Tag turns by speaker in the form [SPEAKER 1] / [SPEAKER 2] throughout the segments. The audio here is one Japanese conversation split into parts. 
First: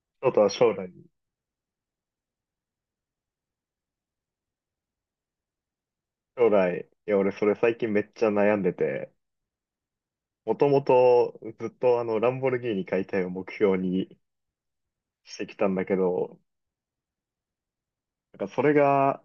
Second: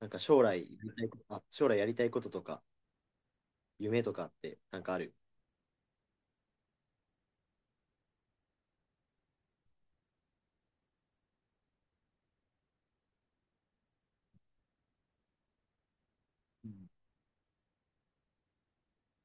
[SPEAKER 1] なんか
[SPEAKER 2] ちょっと
[SPEAKER 1] 将
[SPEAKER 2] は
[SPEAKER 1] 来や
[SPEAKER 2] 将
[SPEAKER 1] り
[SPEAKER 2] 来、
[SPEAKER 1] たいこと、あ、将来やりたいこととか、夢とかって、なんかある。
[SPEAKER 2] 将来、いや、俺それ最近めっちゃ悩んでて、もともとずっとランボルギーニ解体を目標にしてきたんだけど、
[SPEAKER 1] うん。
[SPEAKER 2] なんかそれが、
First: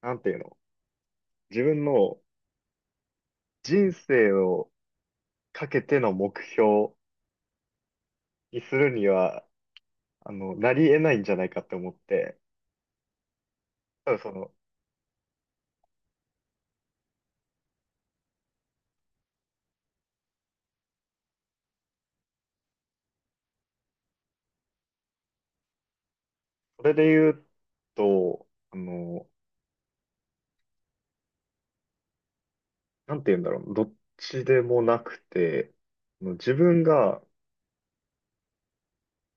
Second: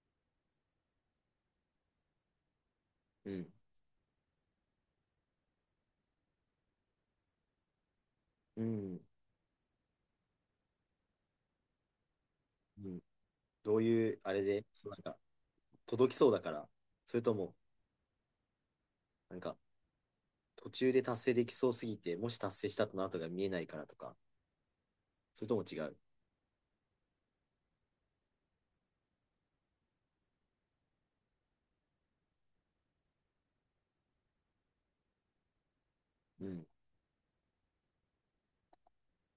[SPEAKER 2] なんていうの、自分の
[SPEAKER 1] うん。
[SPEAKER 2] 人生をかけての目標に
[SPEAKER 1] う
[SPEAKER 2] する
[SPEAKER 1] ん。
[SPEAKER 2] には、なり得ないんじゃないかって思って、
[SPEAKER 1] うん。どう
[SPEAKER 2] た
[SPEAKER 1] い
[SPEAKER 2] だ
[SPEAKER 1] う、あれで、そうなんか、届きそうだから、それとも、なんか、途中で達成できそうすぎて、もし達成したとの後が見えないからとか、それとも違う。
[SPEAKER 2] それで言うと、なんていうんだろう、どっちでもなくて、
[SPEAKER 1] う
[SPEAKER 2] 自
[SPEAKER 1] ん。
[SPEAKER 2] 分が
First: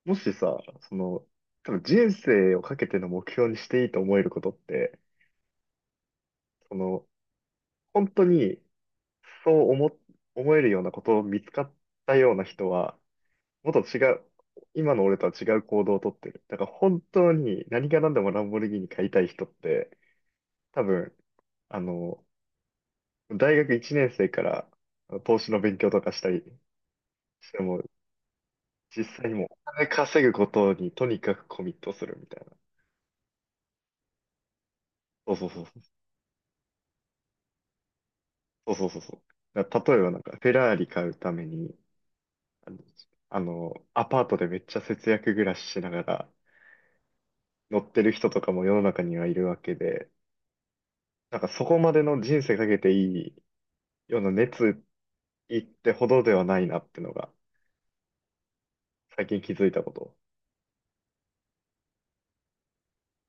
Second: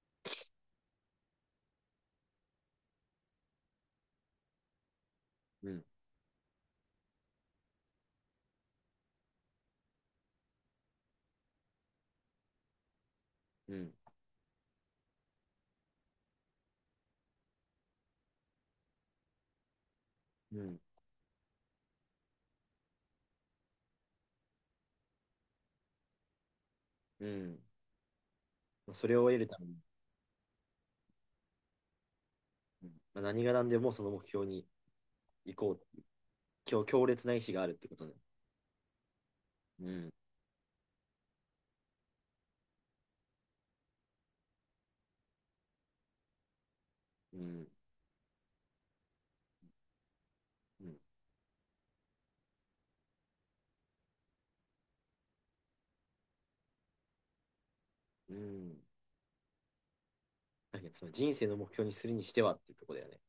[SPEAKER 2] もしさ、その、多分人生をかけての目標にしていいと思えることって、
[SPEAKER 1] うん。
[SPEAKER 2] その、本当にそう思、思えるようなことを見つかったような人は、もっ
[SPEAKER 1] う
[SPEAKER 2] と
[SPEAKER 1] ん。
[SPEAKER 2] 違う、今の俺とは違う行動をとってる。だから本当に何が何でもランボルギーニ買いたい人って、
[SPEAKER 1] うん。
[SPEAKER 2] 多分、あの、大学1年生から投資の勉強とかしたり
[SPEAKER 1] う
[SPEAKER 2] し
[SPEAKER 1] ん。
[SPEAKER 2] ても、
[SPEAKER 1] まあ
[SPEAKER 2] 実
[SPEAKER 1] それを
[SPEAKER 2] 際に
[SPEAKER 1] 得
[SPEAKER 2] も
[SPEAKER 1] る
[SPEAKER 2] う
[SPEAKER 1] ため
[SPEAKER 2] お
[SPEAKER 1] に、
[SPEAKER 2] 金稼ぐことにとにかくコミットするみたいな。
[SPEAKER 1] うん、まあ、何が何でもその目標に
[SPEAKER 2] そうそう
[SPEAKER 1] 行
[SPEAKER 2] そう
[SPEAKER 1] こう。強烈な意志があるってことね。
[SPEAKER 2] そうそうそうそう。だから
[SPEAKER 1] う
[SPEAKER 2] 例え
[SPEAKER 1] ん。
[SPEAKER 2] ばなんか、フェラーリ買うために、あの、あのアパートでめっちゃ節約暮らししながら
[SPEAKER 1] うん。
[SPEAKER 2] 乗ってる人とかも世の中にはいるわけで、
[SPEAKER 1] うん。
[SPEAKER 2] なんかそこまでの人生かけていいような熱意ってほどではないなってのが、
[SPEAKER 1] うん。
[SPEAKER 2] 最近気づいたこと。
[SPEAKER 1] だけど、その人生の目標にするにしてはっていうところだよね。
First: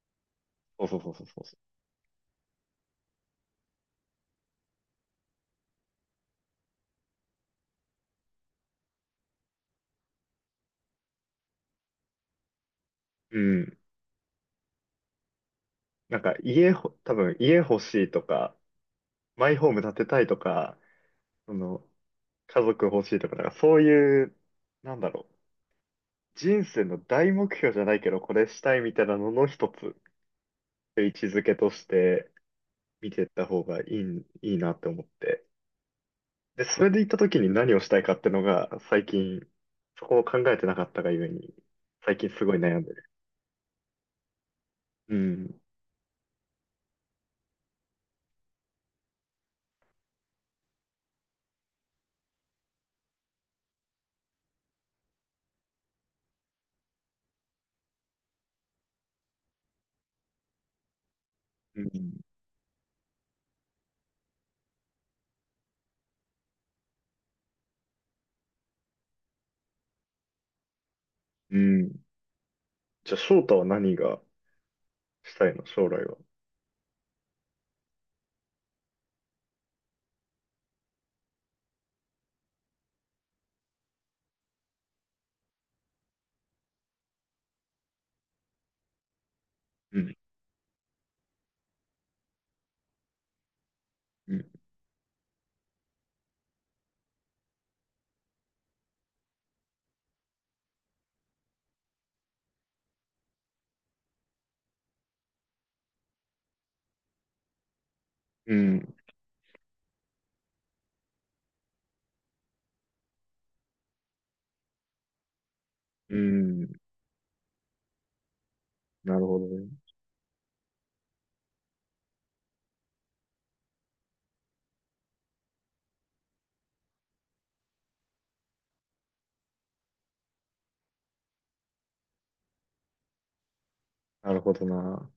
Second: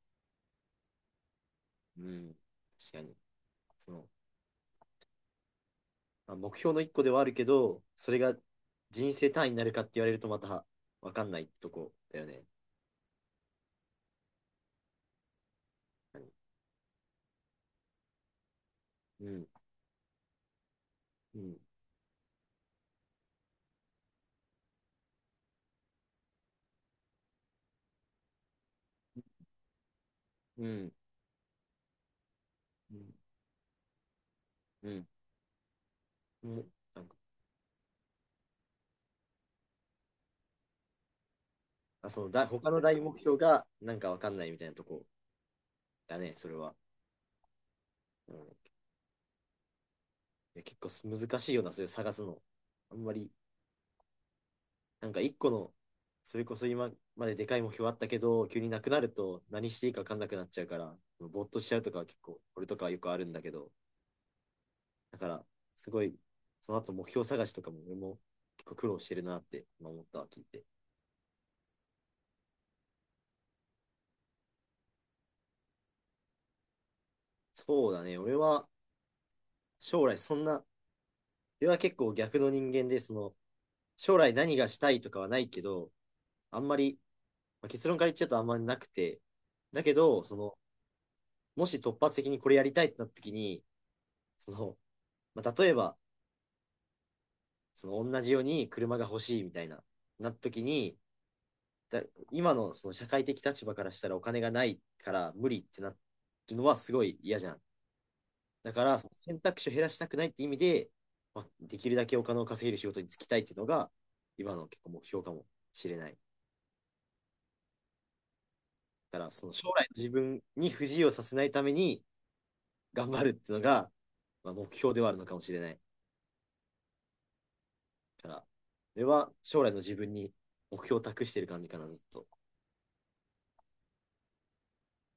[SPEAKER 2] そうそうそうそうそ
[SPEAKER 1] うん。確かに。その、まあ、目標の一個ではあるけど、それが人生単位になるかって言われるとまた分かんないとこだよね。
[SPEAKER 2] う。うん。なんか家ほ、多分家欲しいとか、
[SPEAKER 1] うん。
[SPEAKER 2] マイホーム建てたいとか、
[SPEAKER 1] う
[SPEAKER 2] そ
[SPEAKER 1] ん。
[SPEAKER 2] の、家族欲しいとか、なんかそういう、なんだろう。人生の大目標じゃないけど、これしたいみたいなのの一つ、
[SPEAKER 1] うん。
[SPEAKER 2] 位置づけとして
[SPEAKER 1] う
[SPEAKER 2] 見
[SPEAKER 1] ん。
[SPEAKER 2] ていった方がいいなって
[SPEAKER 1] う
[SPEAKER 2] 思っ
[SPEAKER 1] ん。
[SPEAKER 2] て。
[SPEAKER 1] うん。
[SPEAKER 2] で、それで
[SPEAKER 1] なん
[SPEAKER 2] 行っ
[SPEAKER 1] か、
[SPEAKER 2] た時に何をしたいかってのが、最近、そこを考えてなかったがゆえに、
[SPEAKER 1] あ、
[SPEAKER 2] 最
[SPEAKER 1] その
[SPEAKER 2] 近す
[SPEAKER 1] だ、
[SPEAKER 2] ごい
[SPEAKER 1] 他
[SPEAKER 2] 悩
[SPEAKER 1] の
[SPEAKER 2] んで
[SPEAKER 1] 大
[SPEAKER 2] る。
[SPEAKER 1] 目標がなんか分かんないみたいなとこ
[SPEAKER 2] うん。
[SPEAKER 1] だね、それは。うん、いや結構す難しいよな、それ探すの。あんまり、なんか一個の、それこそ今まででかい目標あったけど、急になくなると何していいか分かんなくなっちゃうから、ぼーっとしちゃ
[SPEAKER 2] う
[SPEAKER 1] うとかは結
[SPEAKER 2] ん。
[SPEAKER 1] 構、俺とかはよくあるんだけど、だから、すごい、その後目標探しとかも俺も結構苦労してるなって今思ったわ、聞いて。
[SPEAKER 2] うん。じゃあ、翔太は何がしたいの将来は。
[SPEAKER 1] そうだね、俺は将来そんな、俺は結構逆の人間で、その、将来何がしたいとかはないけど、あんまり、まあ、結論から言っちゃうとあんまりなくて、だけ
[SPEAKER 2] うん。
[SPEAKER 1] ど、その、もし突発的にこれやりたいってなった時に、
[SPEAKER 2] うん。
[SPEAKER 1] その、まあ、例えば、その同じように車が欲しいみたいな、なった時に、だ今のその社会的立場からしたらお金がないから無理ってなってるのはすごい嫌じゃん。
[SPEAKER 2] う
[SPEAKER 1] だか
[SPEAKER 2] ん。
[SPEAKER 1] ら、その選択肢を減らしたくないって意味で、まあ、できるだけお金を稼げる仕事に就きたいっていうのが、今の結構目標かもしれな
[SPEAKER 2] う
[SPEAKER 1] い。
[SPEAKER 2] んな
[SPEAKER 1] だか
[SPEAKER 2] る
[SPEAKER 1] ら、
[SPEAKER 2] ほど
[SPEAKER 1] その
[SPEAKER 2] ね。
[SPEAKER 1] 将来の自分に不自由させないために頑張るっていうのが、まあ、目標ではあるのかもしれない。だから、それは将来の自分に目標を託してる感じかな、ずっと。
[SPEAKER 2] なるほどな。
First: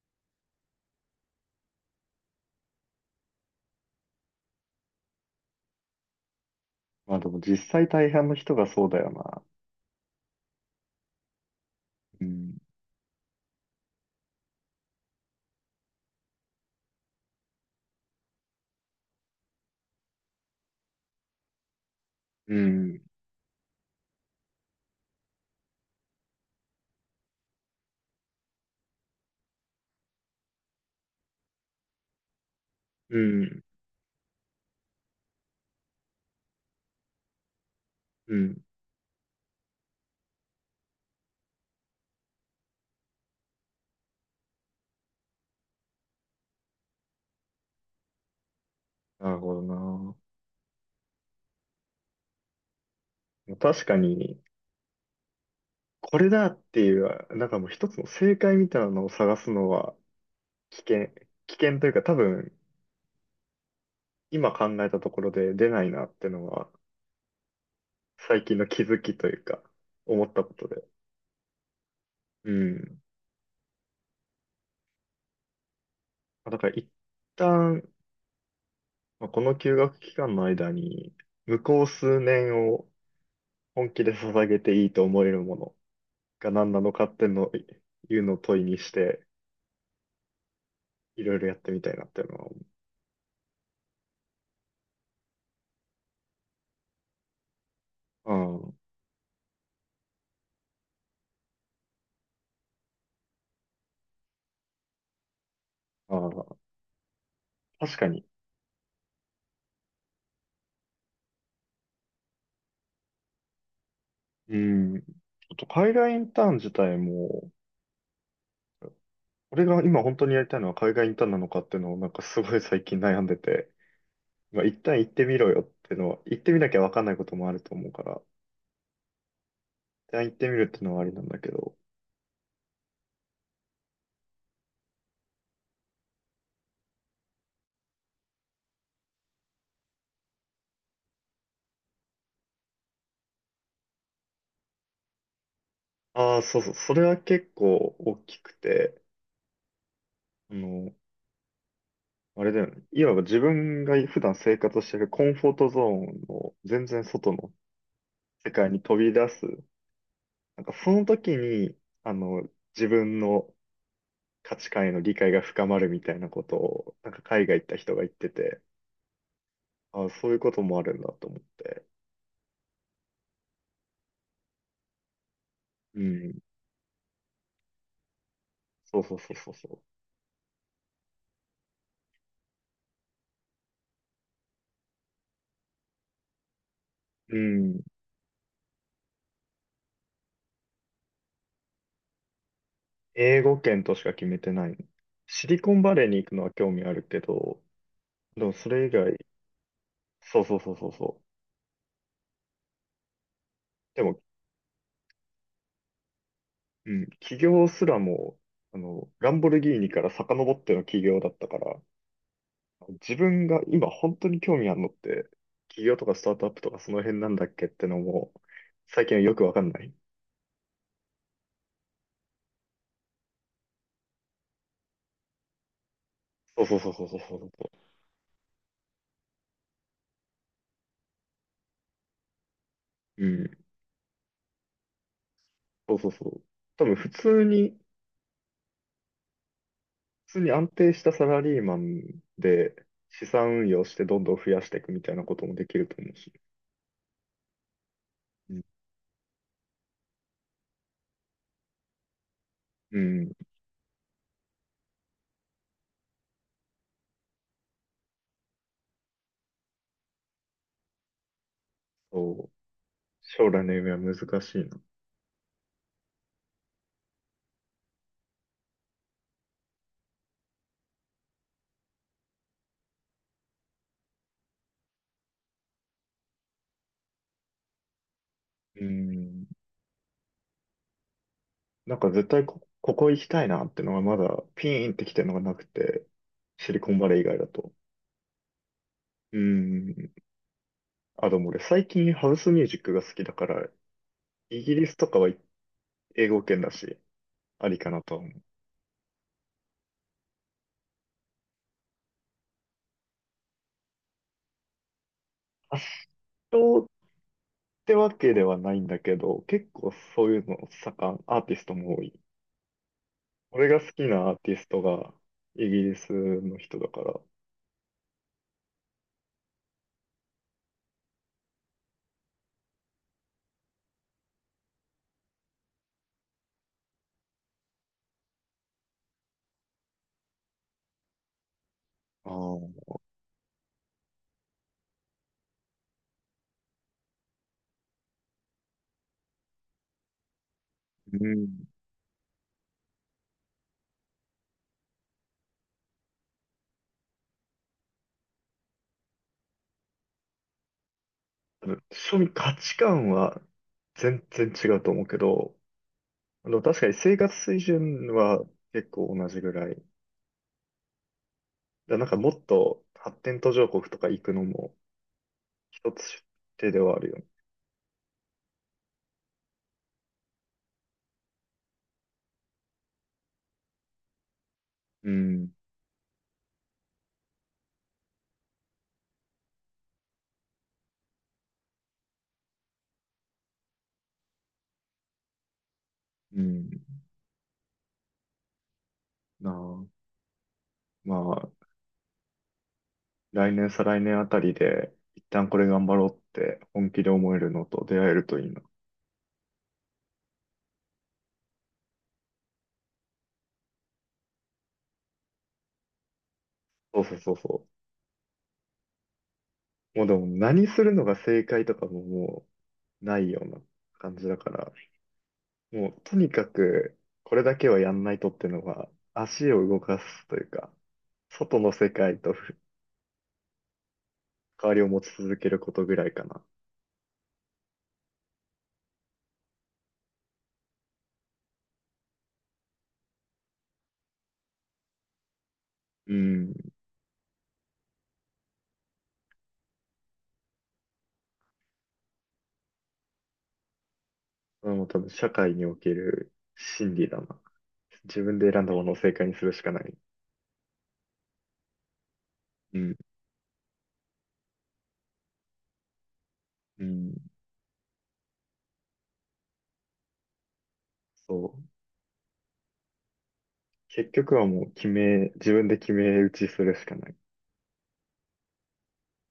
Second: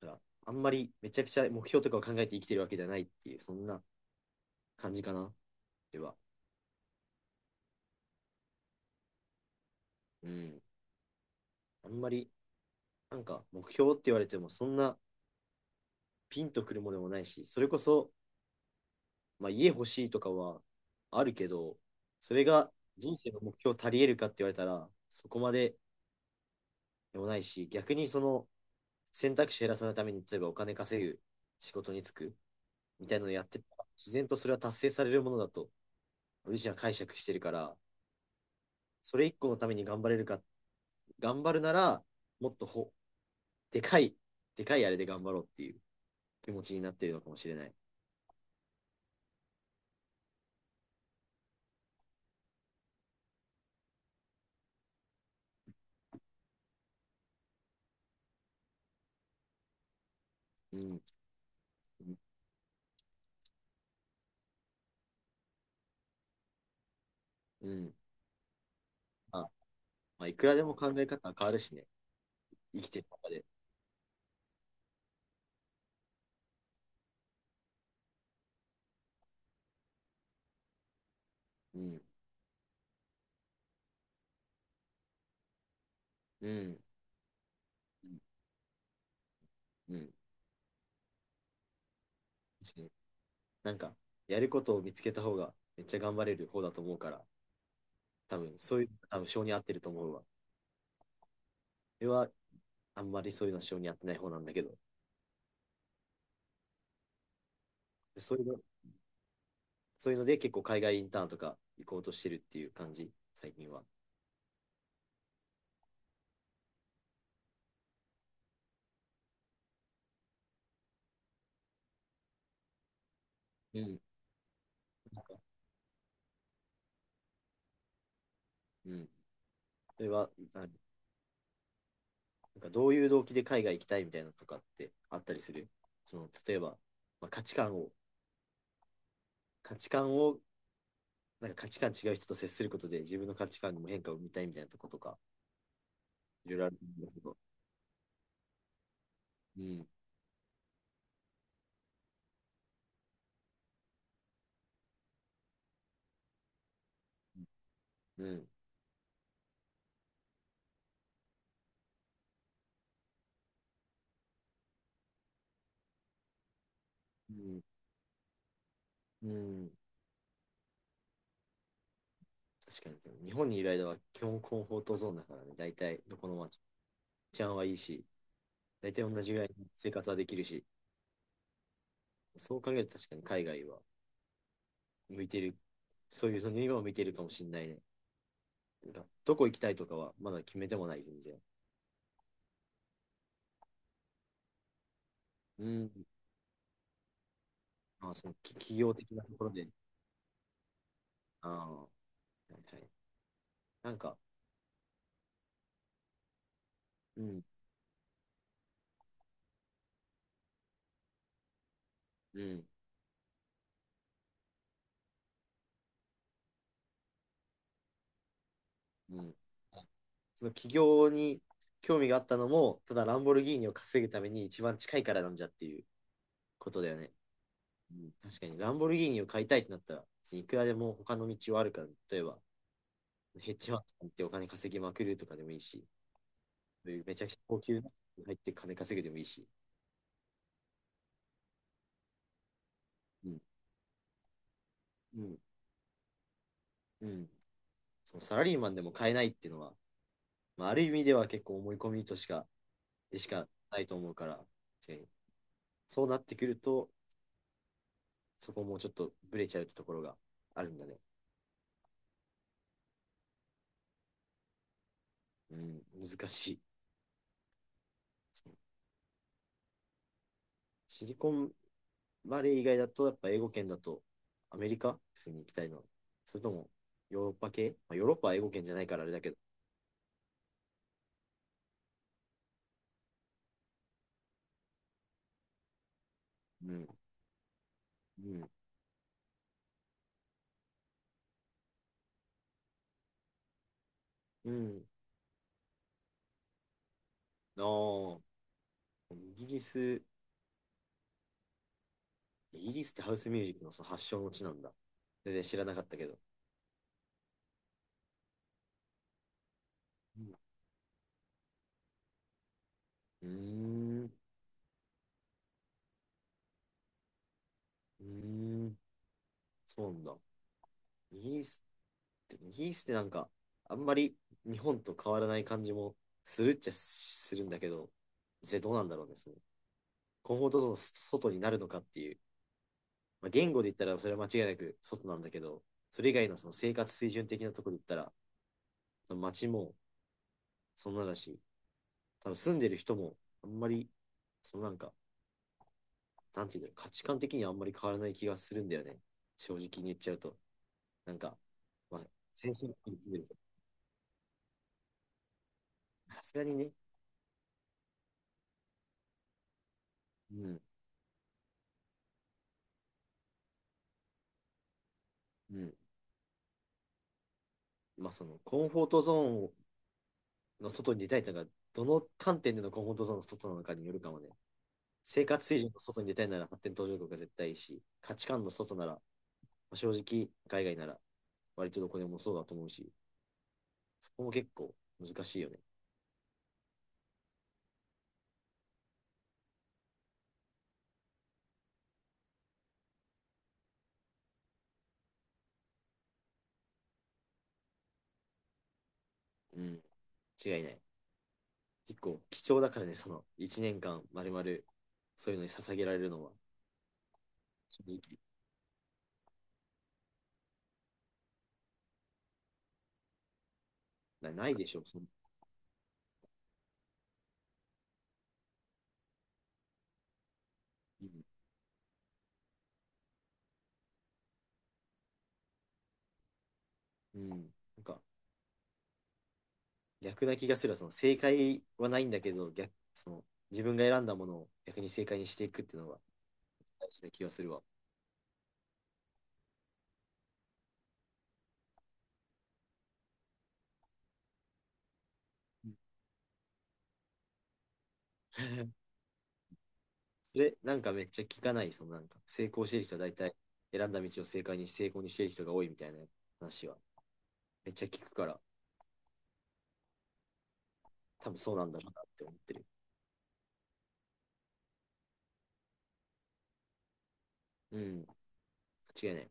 [SPEAKER 1] だから、あんまりめちゃくちゃ目標とかを考えて生きてるわけじゃないっていう、そんな感じかな、では。
[SPEAKER 2] まあでも実際大半の人がそうだよな。
[SPEAKER 1] うん。あんま
[SPEAKER 2] う
[SPEAKER 1] り、
[SPEAKER 2] ん。
[SPEAKER 1] なんか目標って言われても、そんなピンとくるものでもないし、それこそ、まあ、家欲しいとかはあるけど、それ
[SPEAKER 2] う
[SPEAKER 1] が
[SPEAKER 2] ん。
[SPEAKER 1] 人生の目標足り得るかって言われたら、そこまででもないし、逆にその選択肢を減らさないために、例えばお金稼ぐ仕事に就くみた
[SPEAKER 2] う
[SPEAKER 1] いなのをやって
[SPEAKER 2] ん。
[SPEAKER 1] ったら、自然とそれは達成されるものだと、俺自身は解釈してるから、
[SPEAKER 2] うん。
[SPEAKER 1] それ一個のために頑張れるか、頑張るなら、もっとほ、でかい、でかいあれで頑張ろうっていう気持ちになってるのかもしれない。
[SPEAKER 2] なるほどな。確かに、これだっていう、なんかもう一つの正解みたいなのを探すのは
[SPEAKER 1] う
[SPEAKER 2] 危
[SPEAKER 1] ん。
[SPEAKER 2] 険、危険というか多分、今考えたところで出ないなっていうのは、
[SPEAKER 1] うん。
[SPEAKER 2] 最近の気づきとい
[SPEAKER 1] あ、
[SPEAKER 2] うか、思
[SPEAKER 1] まあ、
[SPEAKER 2] っ
[SPEAKER 1] い
[SPEAKER 2] た
[SPEAKER 1] く
[SPEAKER 2] こ
[SPEAKER 1] らで
[SPEAKER 2] と
[SPEAKER 1] も
[SPEAKER 2] で。
[SPEAKER 1] 考え方は変わるしね。
[SPEAKER 2] う
[SPEAKER 1] 生きて
[SPEAKER 2] ん。
[SPEAKER 1] る中で。
[SPEAKER 2] だから一旦、まあこの休学期間の間に、向
[SPEAKER 1] う
[SPEAKER 2] こう
[SPEAKER 1] ん。
[SPEAKER 2] 数年を本気で捧げていいと思えるもの
[SPEAKER 1] う
[SPEAKER 2] が何
[SPEAKER 1] ん。
[SPEAKER 2] なのかっていうのを問いにして、
[SPEAKER 1] うん。
[SPEAKER 2] いろいろやってみたいなっていうのは
[SPEAKER 1] 確かに、なんか、やることを見つけた方がめっちゃ頑張れる方だと思うから、多分
[SPEAKER 2] 思う、うん。
[SPEAKER 1] そういう、多分性に合ってると思うわ。俺はあんまりそういうの性に合ってない方なんだけど、
[SPEAKER 2] ああ、確かに。
[SPEAKER 1] そういうの、そういうので結構海外インターンとか行こうとしてるっていう感じ、最近は。
[SPEAKER 2] うん。ちょっと海外インターン自体も、俺が今本当にやりたいのは海外インターンなのかっていうのをなんかすごい最近悩んでて、
[SPEAKER 1] うん。
[SPEAKER 2] まあ、一旦行ってみろよっていうのは、行ってみなきゃわかんないこともあると思うから、
[SPEAKER 1] うん。それ
[SPEAKER 2] 一旦
[SPEAKER 1] は、
[SPEAKER 2] 行ってみ
[SPEAKER 1] あ、
[SPEAKER 2] るっ
[SPEAKER 1] な
[SPEAKER 2] ていうのはありなんだけど。
[SPEAKER 1] んかどういう動機で海外行きたいみたいなのとかってあったりする。その、例えば、まあ、価値観を、価値観を、なんか価値観違う人と接することで自分の価値観にも変化を見たいみたいなとことか、
[SPEAKER 2] ああ、
[SPEAKER 1] いろい
[SPEAKER 2] そう
[SPEAKER 1] ろあ
[SPEAKER 2] そう、
[SPEAKER 1] る
[SPEAKER 2] それ
[SPEAKER 1] んだ
[SPEAKER 2] は
[SPEAKER 1] けど。
[SPEAKER 2] 結構大きくて、
[SPEAKER 1] うん。
[SPEAKER 2] あの、あれだよね。いわば自分が普段生活してるコンフォートゾーンの全然外の
[SPEAKER 1] うん。
[SPEAKER 2] 世界に飛び出す。なんかその時に、あの、自分の価値観への理解が深まるみたいなことを、なんか
[SPEAKER 1] う
[SPEAKER 2] 海外
[SPEAKER 1] ん。
[SPEAKER 2] 行った人が言ってて、
[SPEAKER 1] うん、
[SPEAKER 2] あ、そういうこともあるんだと思って。
[SPEAKER 1] 確かに、でも日本にいる間は基本コンフォートゾーンだからね、大
[SPEAKER 2] う
[SPEAKER 1] 体どこの
[SPEAKER 2] ん。
[SPEAKER 1] 街、治安はいいし、大
[SPEAKER 2] そ
[SPEAKER 1] 体
[SPEAKER 2] うそう
[SPEAKER 1] 同
[SPEAKER 2] そ
[SPEAKER 1] じ
[SPEAKER 2] う
[SPEAKER 1] ぐらい
[SPEAKER 2] そう
[SPEAKER 1] の
[SPEAKER 2] そ
[SPEAKER 1] 生活はできるし、そう考えると確かに海外は向いてる、そういうその今は向いてるかも
[SPEAKER 2] う。う
[SPEAKER 1] しれないね。
[SPEAKER 2] ん。
[SPEAKER 1] なんかどこ行きたいとかはまだ決めてもない、全然。
[SPEAKER 2] 英語圏としか決めてない。シリ
[SPEAKER 1] う
[SPEAKER 2] コン
[SPEAKER 1] ん。
[SPEAKER 2] バレーに行くのは興味あるけど、
[SPEAKER 1] まあ、その
[SPEAKER 2] でも
[SPEAKER 1] き
[SPEAKER 2] そ
[SPEAKER 1] 企
[SPEAKER 2] れ以
[SPEAKER 1] 業的
[SPEAKER 2] 外、
[SPEAKER 1] なところで。
[SPEAKER 2] そうそうそうそうそう。
[SPEAKER 1] ああ、はいはい。なん
[SPEAKER 2] で
[SPEAKER 1] か、
[SPEAKER 2] も、うん、
[SPEAKER 1] う
[SPEAKER 2] 起
[SPEAKER 1] ん、
[SPEAKER 2] 業すらも、ランボルギーニから遡っての起業だったから、
[SPEAKER 1] うん、
[SPEAKER 2] 自分が今本当に興味あるのって、起業とかスタートアップとかその辺なんだっけってのも、最近
[SPEAKER 1] う
[SPEAKER 2] は
[SPEAKER 1] ん。
[SPEAKER 2] よくわかんない。
[SPEAKER 1] その起業に興味があったのも、ただランボルギーニを稼ぐために一番近いからなんじゃっていう
[SPEAKER 2] そう
[SPEAKER 1] こ
[SPEAKER 2] そう
[SPEAKER 1] とだ
[SPEAKER 2] そう
[SPEAKER 1] よ
[SPEAKER 2] そう
[SPEAKER 1] ね。
[SPEAKER 2] そうそうそ
[SPEAKER 1] うん、確かに、ランボルギーニを買いたいってなったら、いくらでも他の道はあるから、例えば、
[SPEAKER 2] う。う
[SPEAKER 1] ヘッ
[SPEAKER 2] ん。
[SPEAKER 1] ジファンドってお金稼ぎまくるとかでもいいし、
[SPEAKER 2] そうそうそう。多分普
[SPEAKER 1] めちゃくちゃ
[SPEAKER 2] 通
[SPEAKER 1] 高
[SPEAKER 2] に、
[SPEAKER 1] 級なの入って金稼ぐでもいいし、
[SPEAKER 2] 普通に安定したサラリーマンで資
[SPEAKER 1] うん、
[SPEAKER 2] 産運用してどんどん増やしていくみたい
[SPEAKER 1] う
[SPEAKER 2] なこ
[SPEAKER 1] ん、
[SPEAKER 2] ともできると思うし。
[SPEAKER 1] うん。そのサラ
[SPEAKER 2] う
[SPEAKER 1] リー
[SPEAKER 2] ん。
[SPEAKER 1] マンでも買えないっていうのは、まあ、ある意味では結構思い込みとしか、
[SPEAKER 2] う
[SPEAKER 1] でし
[SPEAKER 2] ん
[SPEAKER 1] かないと思うから、そうなってくると、そこもちょっとブレちゃうってところがあるんだね。
[SPEAKER 2] そう。将来の夢は難しいな。
[SPEAKER 1] うん、難しい。シリコンバレー以外だと、やっぱ英語圏だと、アメリカ普通に行きたいな。それとも、ヨーロッパ系、まあ、ヨーロッパは英語圏じゃな
[SPEAKER 2] う
[SPEAKER 1] いからあれだけど。
[SPEAKER 2] ん。なんか絶対こ、ここ行きたいなってのがまだピーンってきてるのがなくて、シ
[SPEAKER 1] う
[SPEAKER 2] リ
[SPEAKER 1] ん、
[SPEAKER 2] コンバレー以外だと。
[SPEAKER 1] うん、
[SPEAKER 2] うん。あ、でも俺最近ハウスミュージックが好きだから、
[SPEAKER 1] う
[SPEAKER 2] イギリ
[SPEAKER 1] ん。
[SPEAKER 2] スとかは英語圏だし、
[SPEAKER 1] あ
[SPEAKER 2] ありかなとは思
[SPEAKER 1] あ、イギリス、イギリスってハウスミュージックのその発祥の地なんだ。全然知らなかったけど。
[SPEAKER 2] う。ってわけではないんだけど、結構
[SPEAKER 1] う
[SPEAKER 2] そう
[SPEAKER 1] ん、
[SPEAKER 2] いうのアーティストも多い。
[SPEAKER 1] うー
[SPEAKER 2] 俺が好き
[SPEAKER 1] ん、う
[SPEAKER 2] なアーティストがイギリスの人だから、あ
[SPEAKER 1] ーん、そうなんだ。イギリスって、イギリスってなんか、あんまり日本と変わらない感じもするっちゃするんだけど、実際どうなんだろうね、コンフォートゾーンの外になるのかっていう、
[SPEAKER 2] あ、う
[SPEAKER 1] まあ、言語で言ったらそれは間違いなく外なんだけど、それ以外のその生活水準的なところで言ったら、街もそんなだし、
[SPEAKER 2] ん。
[SPEAKER 1] 多分住んでる人もあんまり、そのなんか、なんていうんだろう、価値観的にはあんまり変わらない気がするんだよね。正直に言っちゃうと。なんか、まあ、
[SPEAKER 2] 庶民
[SPEAKER 1] 先
[SPEAKER 2] 価
[SPEAKER 1] 進
[SPEAKER 2] 値
[SPEAKER 1] 国に住
[SPEAKER 2] 観
[SPEAKER 1] んでる人
[SPEAKER 2] は全然違うと思うけど、
[SPEAKER 1] さすがにね、
[SPEAKER 2] 確かに生活水準は結構同じぐらい。
[SPEAKER 1] うん、
[SPEAKER 2] だなんかもっと発展途上国とか行くのも
[SPEAKER 1] うん。
[SPEAKER 2] 一つ手ではあるよね。
[SPEAKER 1] まあそのコンフォートゾーンの外に出たいとか、どの観点でのコンフォートゾーンの外なのかによるかもね。
[SPEAKER 2] う
[SPEAKER 1] 生活
[SPEAKER 2] ん。
[SPEAKER 1] 水準の外に出たいなら発展途上国が絶対いいし、価値観の外なら、まあ、正直、海外なら割とどこでもそうだと思うし、そこも結構難しいよね。
[SPEAKER 2] うん。なあ。まあ来年、再来年あたりで、一旦これ頑張ろうって本気で思えるのと出会えるといいな。
[SPEAKER 1] うん、違いない。結構貴重だからね、その1年間まるまるそういうのに捧げられるのは、
[SPEAKER 2] そうそうそうそ
[SPEAKER 1] 正直
[SPEAKER 2] う。もうでも何するのが正解とかももうないような感じだ
[SPEAKER 1] な
[SPEAKER 2] か
[SPEAKER 1] いで
[SPEAKER 2] ら、
[SPEAKER 1] しょその、
[SPEAKER 2] もうとにかくこれだけはやんないとっていうのが足を動かすというか、
[SPEAKER 1] うん、
[SPEAKER 2] 外の世界と関わりを持ち続けることぐらいかな。
[SPEAKER 1] うん。なんか逆な気がするわ、その正解はないんだけど、逆、その自分が選んだものを逆に正解にしていくっていうのは
[SPEAKER 2] うん。
[SPEAKER 1] 大事な気がするわ。
[SPEAKER 2] これも多分社会に
[SPEAKER 1] う
[SPEAKER 2] お
[SPEAKER 1] ん。
[SPEAKER 2] ける真理だな。自分で選んだ ものを正解にするしかない。
[SPEAKER 1] で、なんかめっちゃ聞かない、そのなんか、成功して
[SPEAKER 2] う
[SPEAKER 1] る人
[SPEAKER 2] ん。
[SPEAKER 1] は大体選んだ道を正解にし成功にしてる人が多いみたいな話は、
[SPEAKER 2] うん。
[SPEAKER 1] めっちゃ聞くから、多分
[SPEAKER 2] そ
[SPEAKER 1] そう
[SPEAKER 2] う。
[SPEAKER 1] なんだろうなって思ってる。
[SPEAKER 2] 結局はもう決め、自分で決め打ちするしかない。
[SPEAKER 1] うん、間違いない。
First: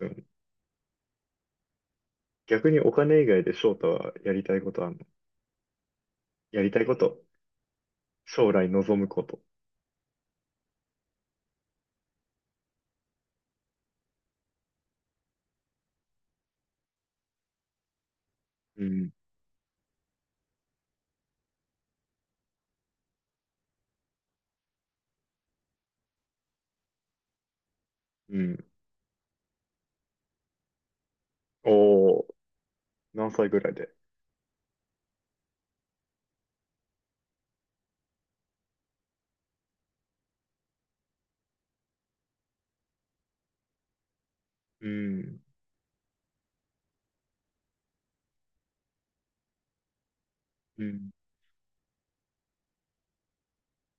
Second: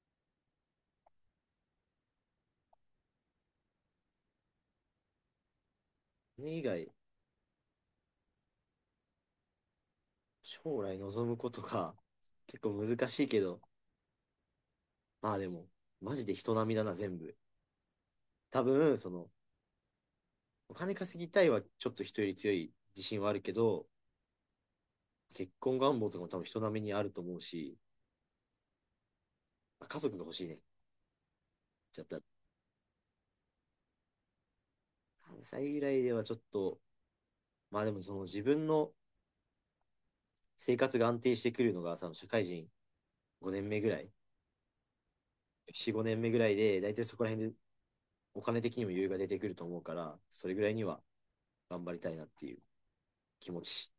[SPEAKER 2] うん。逆にお金以外で翔太はやりたいことあんの
[SPEAKER 1] それ
[SPEAKER 2] や
[SPEAKER 1] 以
[SPEAKER 2] りたい
[SPEAKER 1] 外、
[SPEAKER 2] こと。将来望むこと。
[SPEAKER 1] 将来望むことか、結構難しいけど、まあでも、マジで人並みだな、全部。多
[SPEAKER 2] う
[SPEAKER 1] 分、そ
[SPEAKER 2] ん。
[SPEAKER 1] の、お金稼ぎたいはちょっと人より強い自信はあるけど、結婚願望とかも多分人並みにあると思うし、
[SPEAKER 2] うん。
[SPEAKER 1] まあ、家族が欲しいね。ちゃったら。
[SPEAKER 2] おー、何歳ぐらいで。
[SPEAKER 1] 3歳ぐらいではちょっと、まあでもその自分の生活が安定してくるのが、その社会人5年目ぐらい、
[SPEAKER 2] うん。
[SPEAKER 1] 4、5年目ぐらいで、大体そこら辺でお金的にも余裕が出てくると思うから、それぐらいに
[SPEAKER 2] う
[SPEAKER 1] は
[SPEAKER 2] ん。
[SPEAKER 1] 頑張りたいなっていう気持ち。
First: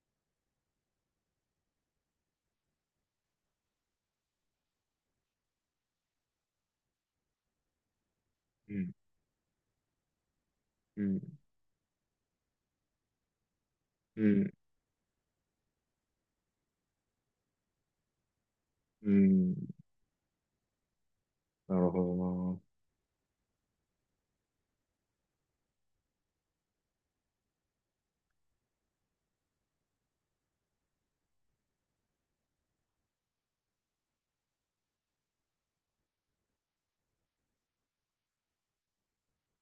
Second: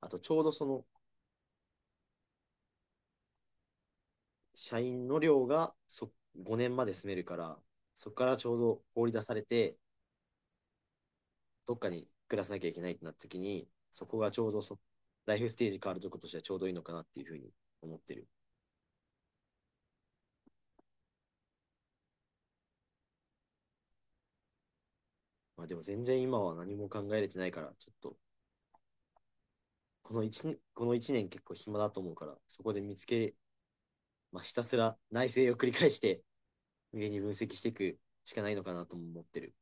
[SPEAKER 1] あと、ちょうどその社員の寮が5年まで住めるから、そこからちょう
[SPEAKER 2] う
[SPEAKER 1] ど
[SPEAKER 2] ん。
[SPEAKER 1] 放り出されて、
[SPEAKER 2] うん。
[SPEAKER 1] どっかに暮らさなきゃいけないってなった時に、そこ
[SPEAKER 2] う
[SPEAKER 1] がちょう
[SPEAKER 2] ん。
[SPEAKER 1] どライフステージ変わるとことしてはちょうどいいのかなっていうふうに思ってる。
[SPEAKER 2] うん。なるほ
[SPEAKER 1] まあでも全然今は何も考えれてないから、ちょっとこの1この一年結構暇だと思うから、そこで見つけ、まあ、ひたすら内省を繰り返して、無限に分析していくしかないのかなとも思ってる。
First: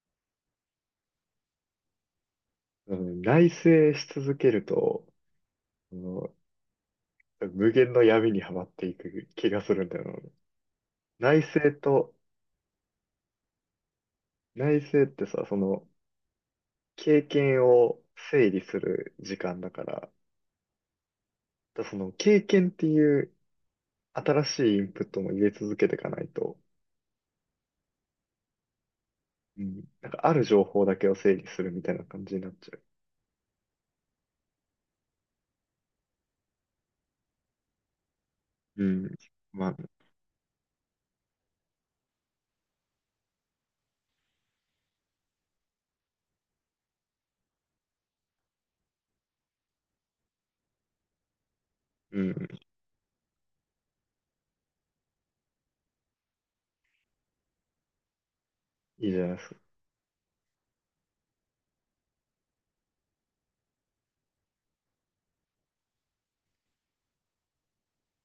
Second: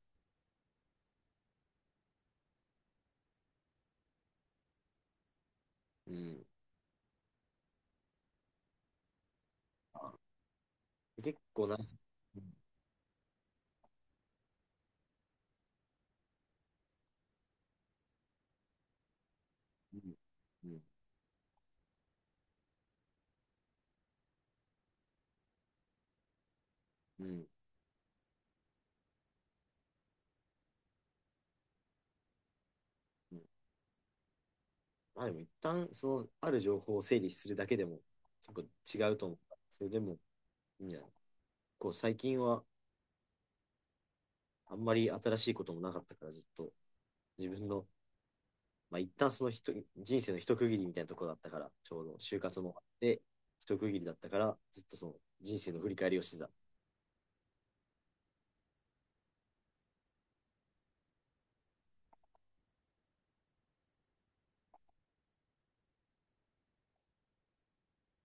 [SPEAKER 2] どな。うん。内省し続けると、そ
[SPEAKER 1] う
[SPEAKER 2] の
[SPEAKER 1] ん。
[SPEAKER 2] 無限の闇にはまっていく気がするんだよな。
[SPEAKER 1] 結
[SPEAKER 2] 内
[SPEAKER 1] 構
[SPEAKER 2] 省
[SPEAKER 1] な、う
[SPEAKER 2] と、内省ってさ、経験を整理する時間だから、
[SPEAKER 1] ん、うん、
[SPEAKER 2] だその経験っていう新しいインプットも入れ続けていかないと、
[SPEAKER 1] うん。
[SPEAKER 2] うん、なんかある情報だけを整理するみたいな感じになっちゃう。
[SPEAKER 1] うん、まあでも一旦、その、ある情報を整理するだけでも、結
[SPEAKER 2] う
[SPEAKER 1] 構
[SPEAKER 2] ん。
[SPEAKER 1] 違うと思う。
[SPEAKER 2] まあ、
[SPEAKER 1] それでも、いいんじゃない、こう、最近は、あんまり新しいこともなかったから、ずっと、自分の、まあ、一旦その人人生の一区切りみたいなところだったから、ちょうど
[SPEAKER 2] う
[SPEAKER 1] 就
[SPEAKER 2] ん、
[SPEAKER 1] 活もあって、一区切りだったから、ずっとその人生の振り返りをしてた。
[SPEAKER 2] いいじゃないですか。